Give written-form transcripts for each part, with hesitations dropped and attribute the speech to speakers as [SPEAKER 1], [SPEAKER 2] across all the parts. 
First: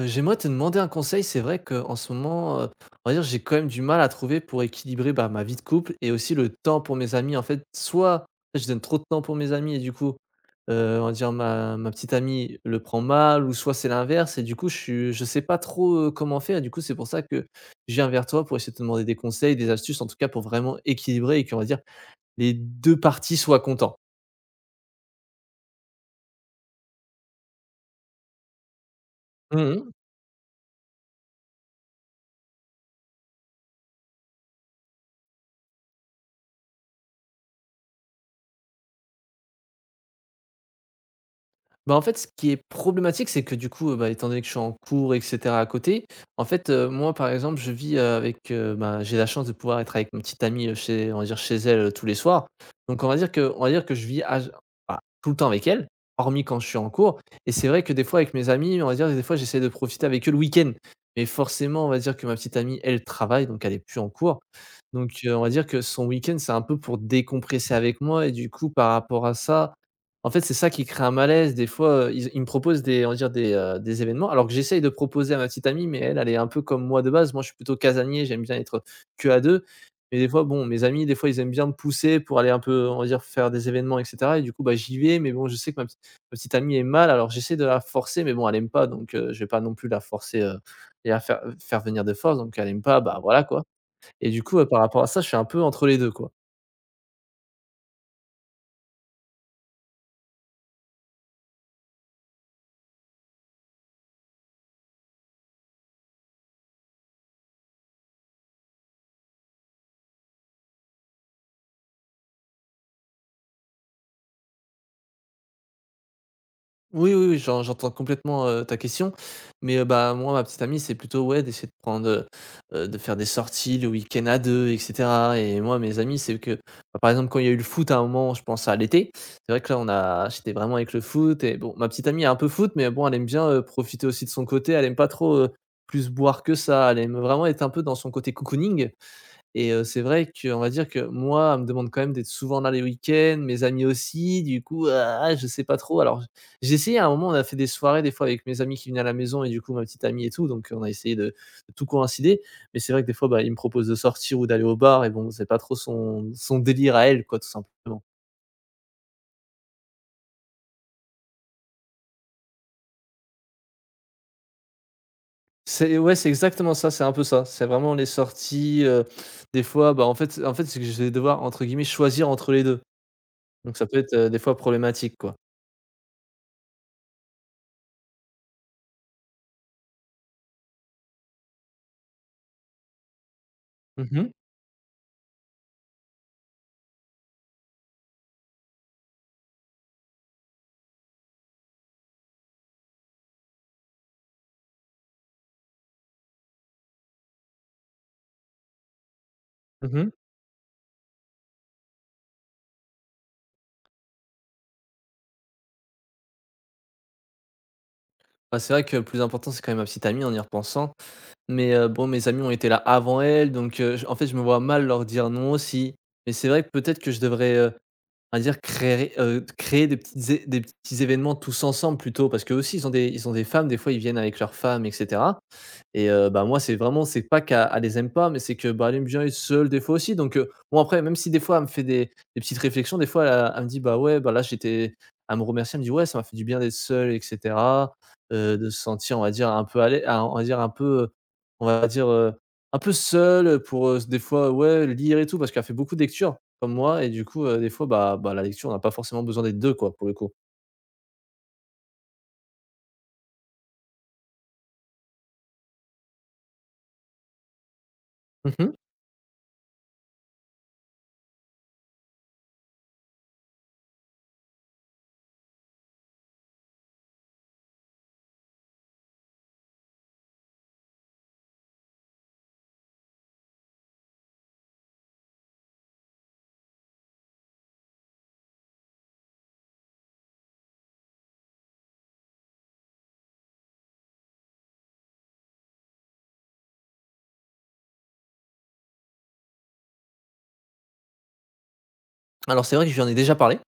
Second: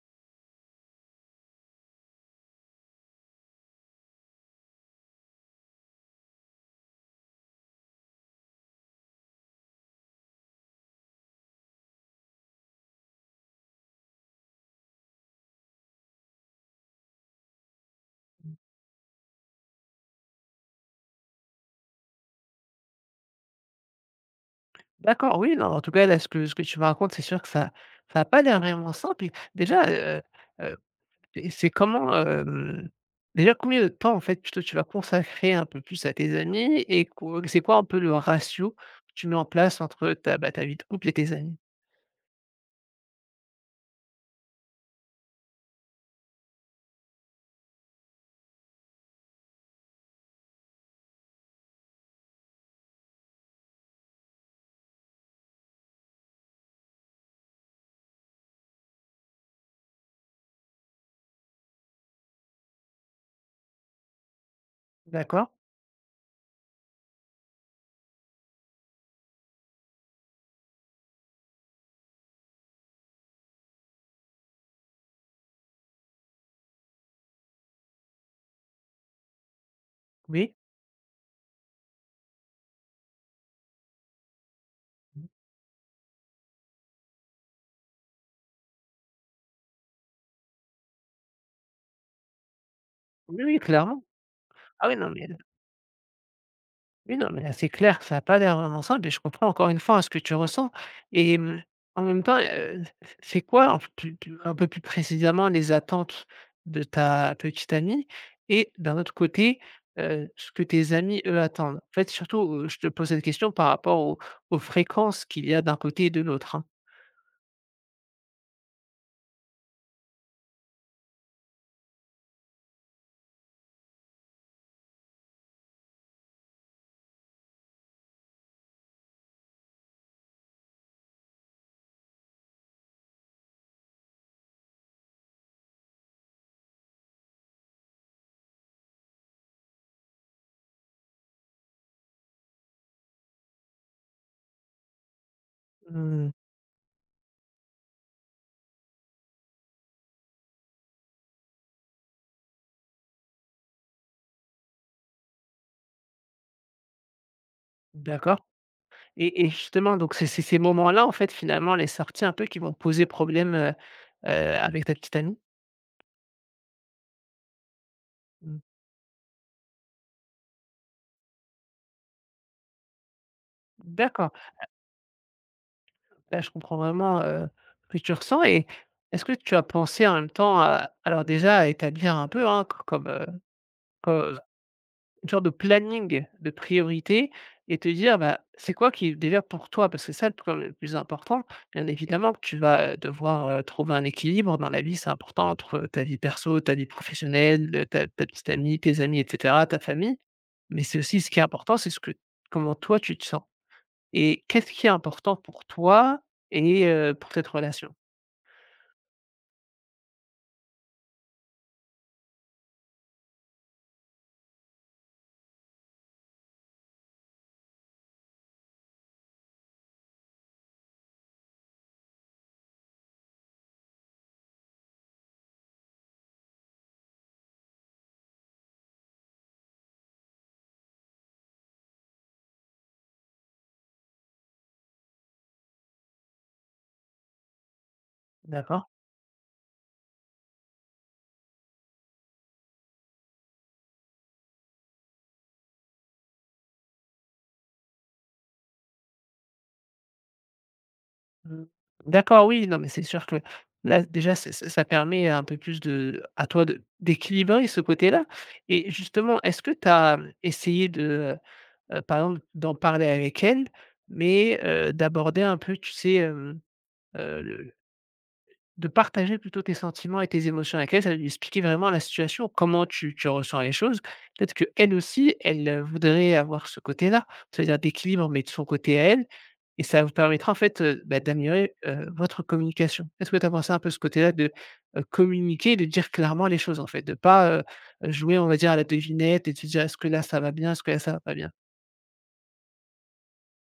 [SPEAKER 1] J'aimerais te demander un conseil. C'est vrai qu'en ce moment, on va dire, j'ai quand même du mal à trouver pour équilibrer, bah, ma vie de couple et aussi le temps pour mes amis. En fait, soit je donne trop de temps pour mes amis et du coup, on va dire ma petite amie le prend mal ou soit c'est l'inverse et du coup je sais pas trop, comment faire et du coup c'est pour ça que je viens vers toi pour essayer de te demander des conseils, des astuces en tout cas pour vraiment équilibrer et que on va dire les 2 parties soient contents.
[SPEAKER 2] D'accord, oui, non, en tout cas, là, ce que tu me racontes, c'est sûr que ça n'a pas l'air vraiment simple et déjà,
[SPEAKER 1] Mmh.
[SPEAKER 2] heu, et c'est comment, déjà combien de temps, en fait, plutôt, tu vas consacrer un peu plus à tes amis et co c'est quoi un peu le ratio que tu mets en place entre ta, bah, ta vie de couple et tes amis?
[SPEAKER 1] Bah, en fait, ce qui est problématique, c'est que du coup, bah, étant donné que je suis en cours et cetera à côté, en fait, moi, par exemple, je vis, avec, bah, j'ai la chance de pouvoir être avec ma petite amie, chez on va dire chez elle, tous les soirs. On va dire que je vis à bah, tout le temps avec elle, hormis quand je suis en cours et c'est vrai que des fois avec mes amis, on va dire des fois j'essaie de profiter avec eux le week-end. Mais forcément, on va dire que ma petite amie, elle travaille, donc elle est plus en cours. Donc, on va
[SPEAKER 2] D'accord,
[SPEAKER 1] dire que son week-end, c'est un peu pour décompresser avec moi et du coup, par rapport à ça, en fait, c'est ça qui crée un malaise. Des fois, ils me proposent des on va dire des événements alors que j'essaye de proposer à ma petite amie, mais elle, elle est un peu comme moi de base. Moi, je suis plutôt casanier, j'aime bien être que à 2. Mais des fois,
[SPEAKER 2] oui.
[SPEAKER 1] bon, mes amis, des fois, ils aiment bien me pousser pour aller un peu, on va dire, faire des événements et cetera et du coup, bah, j'y vais, mais bon, je sais que ma petite amie est mal, alors j'essaie de la forcer, mais bon, elle aime pas, donc je vais pas non plus la forcer, et la faire venir de force, donc elle aime pas, bah, voilà,
[SPEAKER 2] Oui, oui,
[SPEAKER 1] quoi
[SPEAKER 2] clairement.
[SPEAKER 1] et du coup, par
[SPEAKER 2] Ah
[SPEAKER 1] rapport à ça, je suis un peu entre les 2, quoi.
[SPEAKER 2] oui, non, mais là, c'est clair, ça a pas l'air vraiment simple et je comprends encore une fois, hein, ce que tu ressens et mmh, en même temps, c'est quoi un p plus plus un peu plus précisément les attentes de ta petite amie et d'un autre côté, ce que tes amis, eux, attendent? En fait, surtout, je te pose cette question par rapport aux fréquences qu'il y a d'un côté et de l'autre, hein.
[SPEAKER 1] Oui, oui, oui, j'entends complètement, ta question, mais, bah, moi, ma petite amie, c'est plutôt, ouais, d'essayer de prendre, de faire des sorties le week-end à 2 et cetera et moi, mes amis, c'est que, bah, par exemple, quand il y a eu le foot à un moment, je pense à l'été, c'est vrai que là, on a j'étais vraiment avec le foot et bon, ma petite amie est un peu foot, mais bon, elle aime bien, profiter aussi de son côté, elle aime pas trop, plus boire que ça, elle aime vraiment être un peu dans son côté cocooning et c'est vrai que, on va dire que moi, elle me demande quand même d'être souvent là les week-ends, mes amis aussi, du coup, ah, je sais pas trop. Alors,
[SPEAKER 2] Mmh,
[SPEAKER 1] j'ai essayé à un moment, on a fait des soirées des fois avec mes amis qui venaient à la maison et du coup ma petite amie et tout, donc on a essayé de tout coïncider. Mais c'est vrai que des fois, bah, il me propose de sortir ou d'aller au bar et bon, c'est pas trop son délire à elle quoi, tout simplement.
[SPEAKER 2] d'accord. Et justement, donc c'est ces moments-là, en fait, finalement, les sorties un peu qui vont poser problème, avec ta petite amie?
[SPEAKER 1] C'est ouais, c'est exactement ça, c'est un peu ça. C'est vraiment les
[SPEAKER 2] Mmh,
[SPEAKER 1] sorties, des fois, bah, en fait, c'est que je vais devoir entre guillemets «choisir» entre les 2. Donc ça peut être,
[SPEAKER 2] d'accord.
[SPEAKER 1] des fois problématique quoi.
[SPEAKER 2] Là, je comprends vraiment, ce que tu ressens et est-ce que tu as pensé en même temps à alors déjà à établir un peu, hein, c comme,
[SPEAKER 1] Mmh
[SPEAKER 2] co
[SPEAKER 1] mh.
[SPEAKER 2] une sorte de planning de priorité et te dire, bah, c'est quoi qui est déjà pour toi? Parce que ça, le plus important, bien évidemment que tu vas, devoir, trouver un équilibre dans la vie, c'est important entre ta vie perso, ta vie professionnelle, ta petite amie, tes amis et cetera, ta
[SPEAKER 1] Mmh.
[SPEAKER 2] famille. Mais c'est aussi ce qui est important, c'est ce que comment toi tu te sens et qu'est-ce qui est important pour toi et pour cette relation?
[SPEAKER 1] Bah, c'est vrai que le plus important, c'est quand même ma petite amie en y repensant. Mais bon, mes amis ont été là avant elle, donc j en fait, je me vois mal leur dire non aussi. Mais c'est vrai que peut-être que je devrais, on va dire créer, créer des petits événements tous ensemble plutôt, parce que aussi, ils ont des femmes, des fois, ils viennent avec leurs femmes etc et bah, moi, c'est vraiment c'est pas qu'elle elle les aime pas, mais c'est que, bah, elle aime bien être seule des fois aussi, donc bon après, même si des fois elle me fait des petites réflexions, des fois, elle me dit: «Bah, ouais, bah, là, j'étais». Elle me remercie, elle me dit: «Ouais, ça m'a fait du bien d'être seule» et cetera,
[SPEAKER 2] Mmh.
[SPEAKER 1] de se
[SPEAKER 2] D'accord.
[SPEAKER 1] sentir, on va dire, un peu à l'ai ah, on va dire un peu, on va dire, un peu seule, pour, des fois, ouais, lire et tout, parce qu'elle fait beaucoup de lectures comme moi et du coup, des fois, bah, la lecture, on n'a pas forcément besoin d'être 2 quoi, pour le coup.
[SPEAKER 2] Mmh. D'accord, oui, non, mais c'est sûr que là, déjà, c'est ça permet un peu plus de à toi de d'équilibrer ce côté-là.
[SPEAKER 1] Mmh.
[SPEAKER 2] Et justement, est-ce que tu as, mmh, essayé de, par exemple, d'en parler avec elle, mais d'aborder un peu, tu sais, de partager plutôt tes sentiments et tes émotions avec elle, ça va lui expliquer vraiment la situation, comment tu ressens les choses. Peut-être qu'elle aussi, elle, voudrait avoir ce côté-là, c'est-à-dire d'équilibre, mais de son côté à elle et ça vous permettra en fait, bah, d'améliorer, votre communication. Est-ce que tu as pensé un peu ce côté-là de, communiquer, de dire clairement les choses en fait? De pas, jouer on va dire à la devinette et de se dire: «Est-ce que là ça va bien? Est-ce que là ça va pas bien?»
[SPEAKER 1] Alors c'est vrai que j'en ai déjà parlé.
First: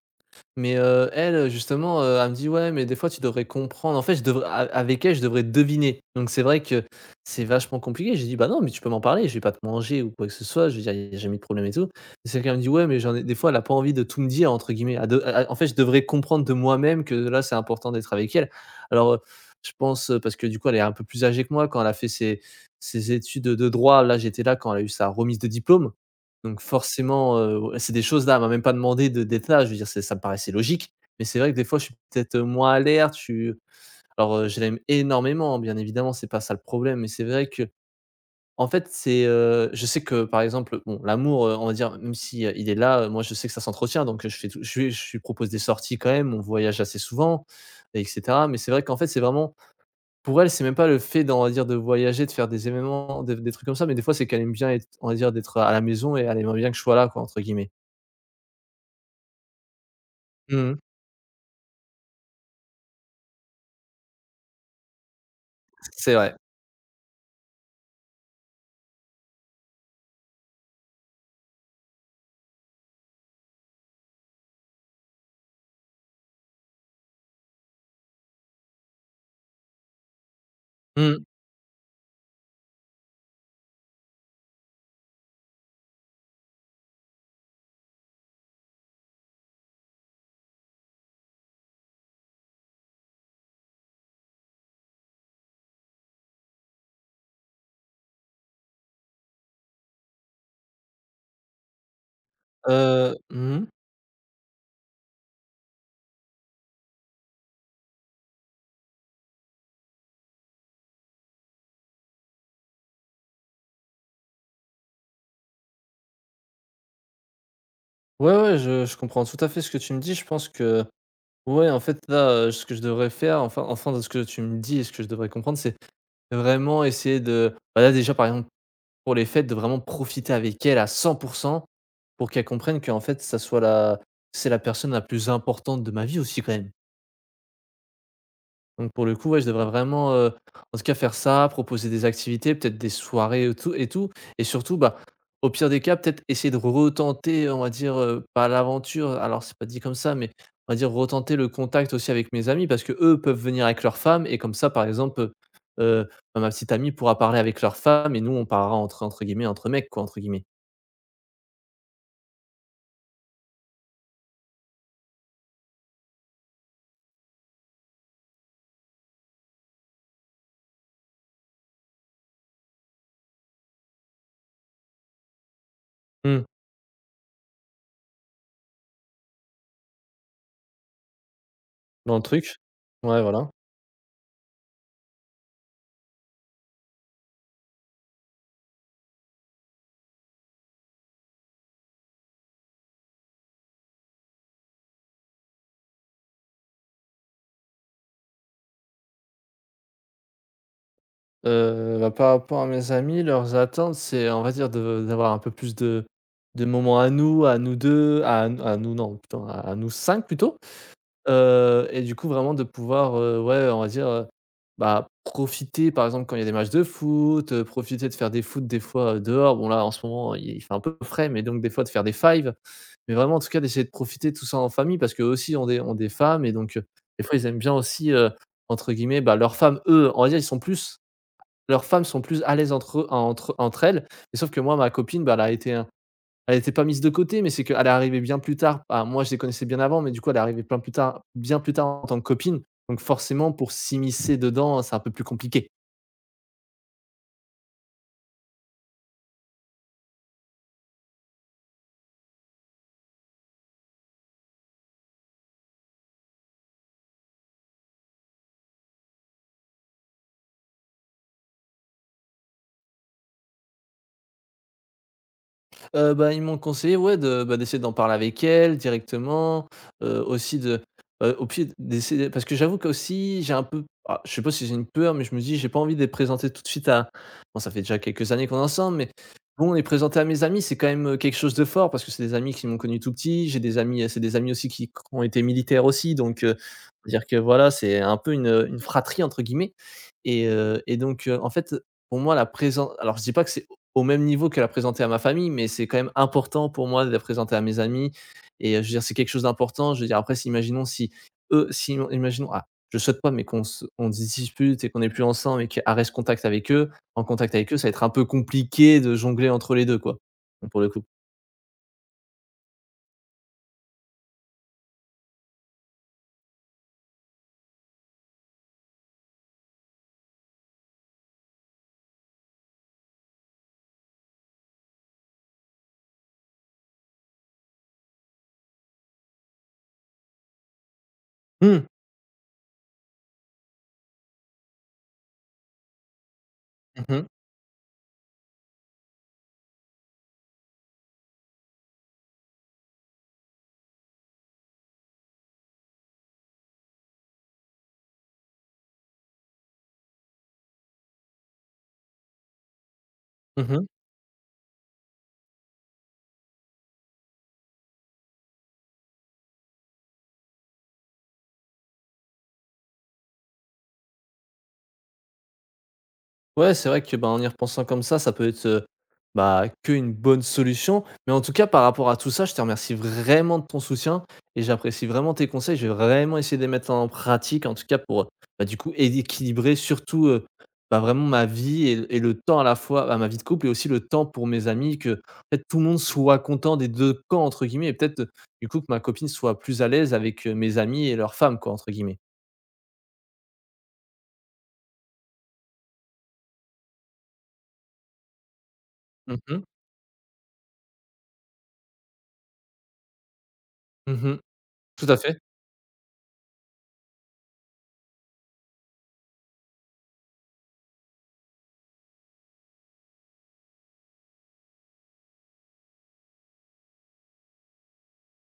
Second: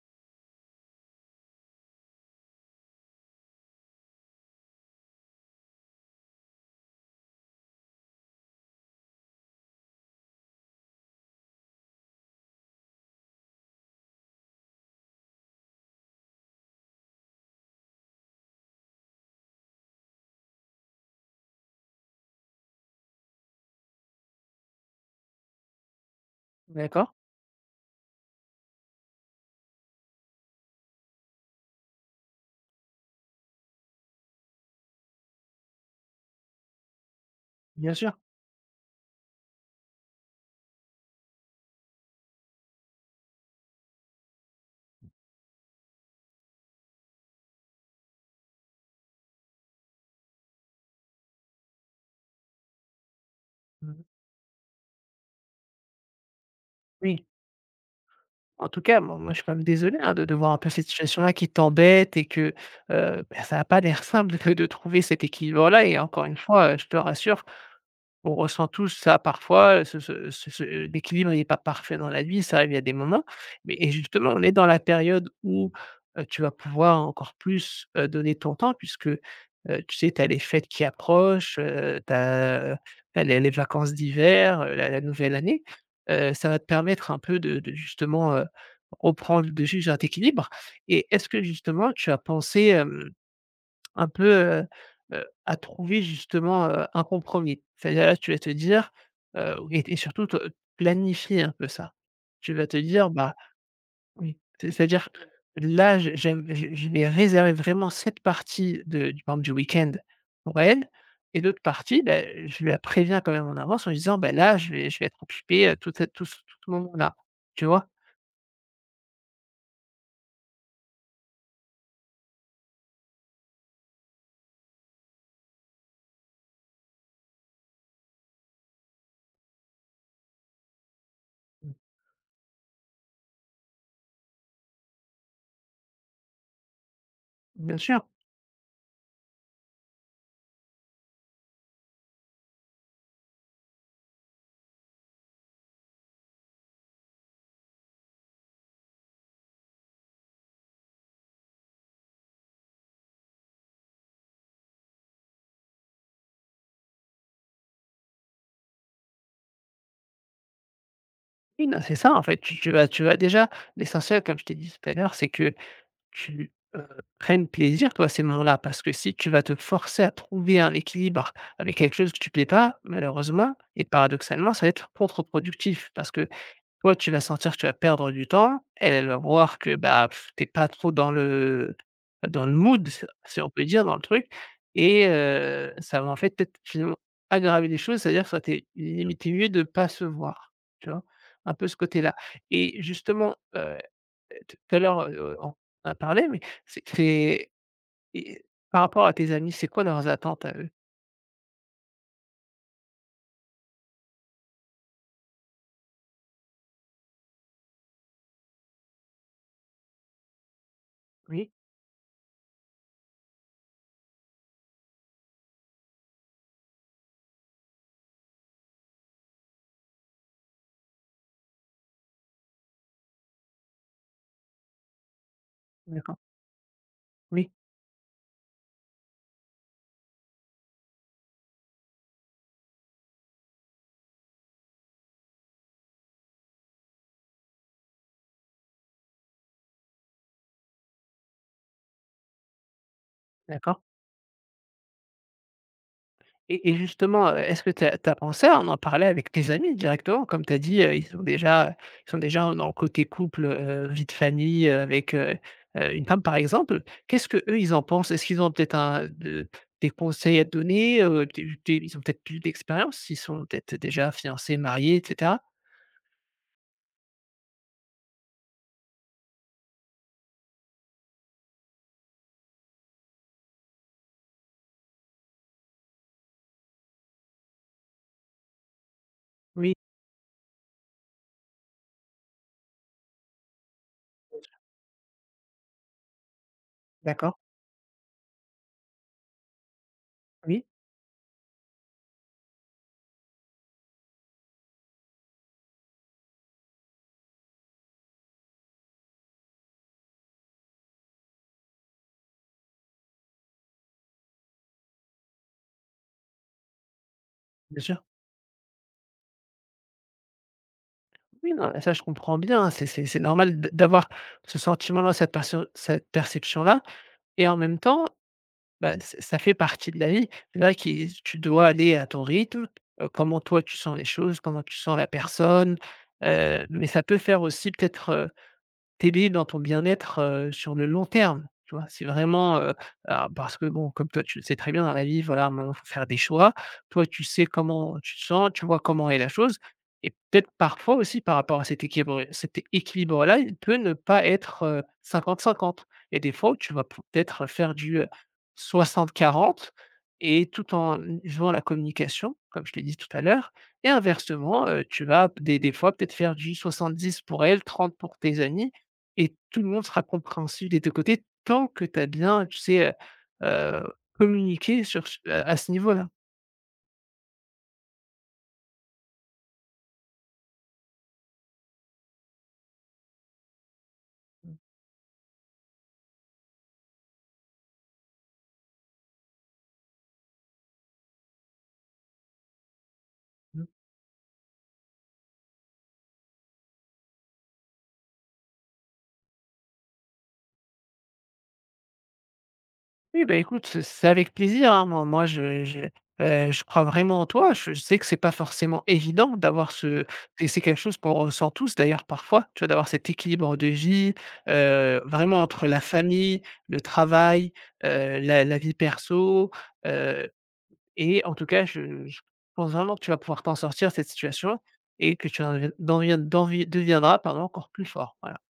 [SPEAKER 1] Mais, elle, justement, elle me dit: «Ouais, mais des fois tu devrais comprendre». En fait, je devrais a avec elle, je devrais deviner. Donc c'est vrai que c'est vachement compliqué. J'ai dit: «Bah non, mais tu peux m'en parler, je vais pas te manger ou quoi que ce soit». Je veux dire, il y a jamais de problème et tout. Et c'est qu'elle me dit: «Ouais, mais j'en ai» des fois, elle a pas envie de tout me dire entre guillemets. Elle en fait, je devrais comprendre de moi-même que là, c'est important d'être avec elle. Alors, je pense, parce que du coup, elle est un peu plus âgée que moi quand elle a fait ses études de droit. Là, j'étais là quand elle a eu sa remise de diplôme. Donc
[SPEAKER 2] D'accord?
[SPEAKER 1] forcément, c'est des choses là, elle m'a même pas demandé de d'être là. Je veux dire, c'est ça me paraissait logique, mais c'est vrai que des fois, je suis peut-être, moins alerte, je suis alors, je l'aime énormément, hein, bien évidemment, c'est pas ça le problème, mais c'est vrai
[SPEAKER 2] Bien sûr.
[SPEAKER 1] qu'en fait, c'est, je sais que, par exemple, bon, l'amour, on va dire, même si, il est là, moi, je sais que ça s'entretient, donc, je fais tout je lui propose des sorties quand même, on voyage assez souvent et cetera, mais c'est vrai qu'en fait, c'est vraiment pour elle, c'est même pas le fait d'on va dire de voyager, de faire des événements, des trucs comme ça, mais des
[SPEAKER 2] Mmh.
[SPEAKER 1] fois, c'est qu'elle aime bien être on va dire, d'être à la maison et elle aimerait bien que je sois là, quoi,
[SPEAKER 2] Oui.
[SPEAKER 1] entre guillemets.
[SPEAKER 2] En tout cas, moi, je suis quand même désolé, hein, de voir un peu
[SPEAKER 1] Mmh.
[SPEAKER 2] cette situation-là qui t'embête et que, bah, ça a pas l'air simple de trouver cet équilibre-là. Et
[SPEAKER 1] C'est
[SPEAKER 2] encore
[SPEAKER 1] vrai.
[SPEAKER 2] une fois, je te rassure, on ressent tous ça parfois, ce ce ce ce l'équilibre n'est pas parfait dans la vie, ça arrive, il y a des moments. Mais et justement, on est dans la période où, tu vas pouvoir encore plus, donner ton temps puisque, tu sais, tu as les fêtes qui
[SPEAKER 1] Mmh.
[SPEAKER 2] approchent, tu as les vacances d'hiver, la nouvelle année. Ça va te permettre un peu de justement, reprendre le dessus sur cet équilibre. Et est-ce que justement tu as pensé, un peu, heu à trouver justement, un compromis. C'est-à-dire là, tu vas te dire, et surtout te planifier un peu ça. Tu vas te
[SPEAKER 1] Heu,
[SPEAKER 2] dire: «Bah,
[SPEAKER 1] mmh
[SPEAKER 2] oui». C'est c'est-à-dire là, je j'aime je vais réserver vraiment cette partie de du par exemple du week-end pour elle et l'autre partie, bah, je la préviens quand même en avance en lui disant: «ben là, je vais être occupé, tout ce moment-là». Tu vois?
[SPEAKER 1] Ouais, ouais, je comprends tout à fait ce que tu me dis. Je pense que ouais, en fait, là, ce que je devrais faire, enfin de ce que tu me dis et ce que je devrais comprendre, c'est vraiment essayer de bah, là, déjà, par exemple, pour les fêtes, de vraiment profiter avec elle à 100% pour qu'elle comprenne qu'en fait, ça soit la c'est la personne la plus importante de ma vie aussi quand même.
[SPEAKER 2] Bien sûr.
[SPEAKER 1] Donc pour le coup, ouais, je devrais vraiment, en tout cas faire ça, proposer des activités, peut-être des soirées et tout et tout et surtout, bah, au pire des cas, peut-être essayer de retenter, on va dire, pas l'aventure, alors c'est pas dit comme ça, mais on va dire retenter le contact aussi avec mes amis parce que eux peuvent venir avec leurs femmes et comme ça, par exemple, bah, ma petite amie pourra parler avec leur femme et nous, on parlera entre guillemets «entre mecs» quoi, entre guillemets.
[SPEAKER 2] Oui, non, c'est ça en fait. Tu vas déjà, l'essentiel comme je t'ai dit tout à l'heure, c'est que tu, prennes plaisir, toi, à ces moments-là. Parce que si tu vas te forcer à trouver un équilibre avec quelque chose que tu ne plais pas, malheureusement et paradoxalement, ça va être contre-productif. Parce que
[SPEAKER 1] Mmh.
[SPEAKER 2] toi, tu vas sentir que tu vas perdre du temps, elle, elle va voir que, bah, tu es pas trop dans le
[SPEAKER 1] Dans le truc.
[SPEAKER 2] mood, si
[SPEAKER 1] Ouais,
[SPEAKER 2] si
[SPEAKER 1] voilà.
[SPEAKER 2] on peut dire, dans le truc, et ça va en fait peut-être finalement aggraver les choses, c'est-à-dire que ça t'est limite mieux de ne pas se voir, tu vois? Un peu ce côté-là. Et justement, tout à l'heure, on en a parlé, mais c'est et par rapport à tes amis, c'est quoi leurs attentes à eux?
[SPEAKER 1] Bah, par rapport à mes amis, leurs attentes, c'est on va dire de d'avoir un peu plus de moments à nous 2 à nous non, putain, à nous 5 plutôt,
[SPEAKER 2] Oui,
[SPEAKER 1] et du coup vraiment de pouvoir, ouais, on va dire, bah, profiter par exemple quand il y a des matchs de foot, profiter de faire des foot des fois, dehors. Bon là en ce moment il fait un peu frais, mais donc des fois de faire des fives, mais vraiment en tout cas d'essayer de profiter tout ça en famille parce qu'eux aussi ont des
[SPEAKER 2] d'accord,
[SPEAKER 1] femmes et donc, des fois ils
[SPEAKER 2] oui,
[SPEAKER 1] aiment bien aussi, entre guillemets, bah, leurs femmes, eux, on va dire ils sont plus leurs femmes sont plus à l'aise entre eux entre elles, mais sauf que moi, ma copine, bah, elle a été, elle était pas mise de côté, mais c'est qu'elle est arrivée bien plus tard. Bah, moi, je les connaissais bien avant, mais du coup, elle est arrivée plein plus tard bien plus tard en tant que copine, donc forcément, pour
[SPEAKER 2] d'accord.
[SPEAKER 1] s'immiscer dedans, c'est un peu plus compliqué.
[SPEAKER 2] Et justement, est-ce que tu pensé à en parler avec tes amis directement? Comme tu as dit, ils sont déjà dans le côté couple, vie de famille, avec une femme par exemple. Qu'est-ce que eux, ils en pensent? Est-ce qu'ils ont peut-être un de des conseils à te donner, des ils ont peut-être plus d'expérience? Ils sont peut-être déjà fiancés, mariés et cetera?
[SPEAKER 1] Bah, ils m'ont conseillé, ouais, de, bah, d'essayer d'en parler avec elle directement, aussi de, au pied d'essayer parce que j'avoue qu'aussi j'ai un peu ah, je sais pas si j'ai une peur, mais je me dis: «J'ai pas envie de les présenter tout de suite à» bon, ça fait déjà quelques années qu'on est ensemble, mais bon,
[SPEAKER 2] Oui,
[SPEAKER 1] les présenter à mes amis, c'est quand même, quelque chose de fort parce que c'est des amis qui m'ont connu tout petit. C'est des amis aussi qui ont été militaires aussi, donc dire
[SPEAKER 2] d'accord,
[SPEAKER 1] que voilà, c'est un peu une «fratrie» entre guillemets
[SPEAKER 2] oui,
[SPEAKER 1] et donc en fait, pour moi, la présence alors je dis pas que c'est au même niveau que la présenter à ma famille, mais c'est quand même important pour moi de la présenter à mes amis et je veux dire, c'est quelque chose d'important. Je veux dire, après, si imaginons ah, je souhaite pas, mais qu'on se on se dispute et qu'on n'est plus ensemble et qu'elle reste contact avec eux en contact avec eux,
[SPEAKER 2] bien
[SPEAKER 1] ça va être
[SPEAKER 2] sûr.
[SPEAKER 1] un peu compliqué de jongler entre les 2 quoi, pour le coup.
[SPEAKER 2] Oui, non, ça je comprends bien, hein, c'est normal d'avoir ce sentiment-là, cette perception-là. Et en même temps, bah, ç ça fait partie de la vie. Là qui tu dois aller à ton rythme, comment toi tu sens les choses, comment tu sens la personne, mais ça peut faire aussi peut-être t'aider dans ton bien-être, sur le long terme, tu
[SPEAKER 1] Mmh.
[SPEAKER 2] vois? C'est vraiment, alors parce que bon, comme toi, tu le sais très bien dans la vie, voilà, maintenant, faut faire des choix. Toi,
[SPEAKER 1] Mmh
[SPEAKER 2] tu
[SPEAKER 1] mh.
[SPEAKER 2] sais comment tu te sens, tu vois comment est la chose et peut-être parfois aussi par rapport à cet équilibre-là, il peut ne pas être, 50-50. Et des fois tu vas peut-être faire du, 60-40 et tout en jouant la communication, comme je l'ai dit tout à l'heure.
[SPEAKER 1] Mmh.
[SPEAKER 2] Et inversement, tu vas des fois peut-être faire du 70 pour elle, 30 pour tes amis, et tout le monde sera compréhensif des 2 côtés tant que tu as bien, tu sais, heu heu, communiqué sur ce à ce niveau-là.
[SPEAKER 1] Ouais, c'est vrai que, bah, en y repensant comme ça peut être, bah, qu'une bonne solution. Mais en tout cas, par rapport à tout ça, je te remercie vraiment de ton soutien et j'apprécie vraiment tes conseils. Je vais vraiment essayer de les mettre en pratique, en tout cas pour, bah, du coup, éd équilibrer surtout, bah, vraiment ma vie et le temps à la fois à ma vie de couple
[SPEAKER 2] Mmh.
[SPEAKER 1] et aussi le temps pour mes amis, que, peut fait, tout le monde soit «content des 2 camps» entre guillemets et peut-être, du coup, que ma copine soit plus à l'aise avec, mes amis et leurs femmes, quoi, entre guillemets.
[SPEAKER 2] Oui, bah, écoute, c'est avec plaisir, hein. Moi, je crois vraiment en toi. Je sais que c'est pas forcément évident
[SPEAKER 1] Mhm, mhm.
[SPEAKER 2] d'avoir ce, et c'est quelque chose qu'on ressent tous d'ailleurs parfois, tu vois? D'avoir cet équilibre de vie,
[SPEAKER 1] Tout à fait.
[SPEAKER 2] vraiment entre la famille, le travail, la vie perso, heu et en tout cas, je pense vraiment que tu vas pouvoir t'en sortir de cette situation et que tu en deviennes d'en vie deviendras, pardon, encore plus fort. Voilà.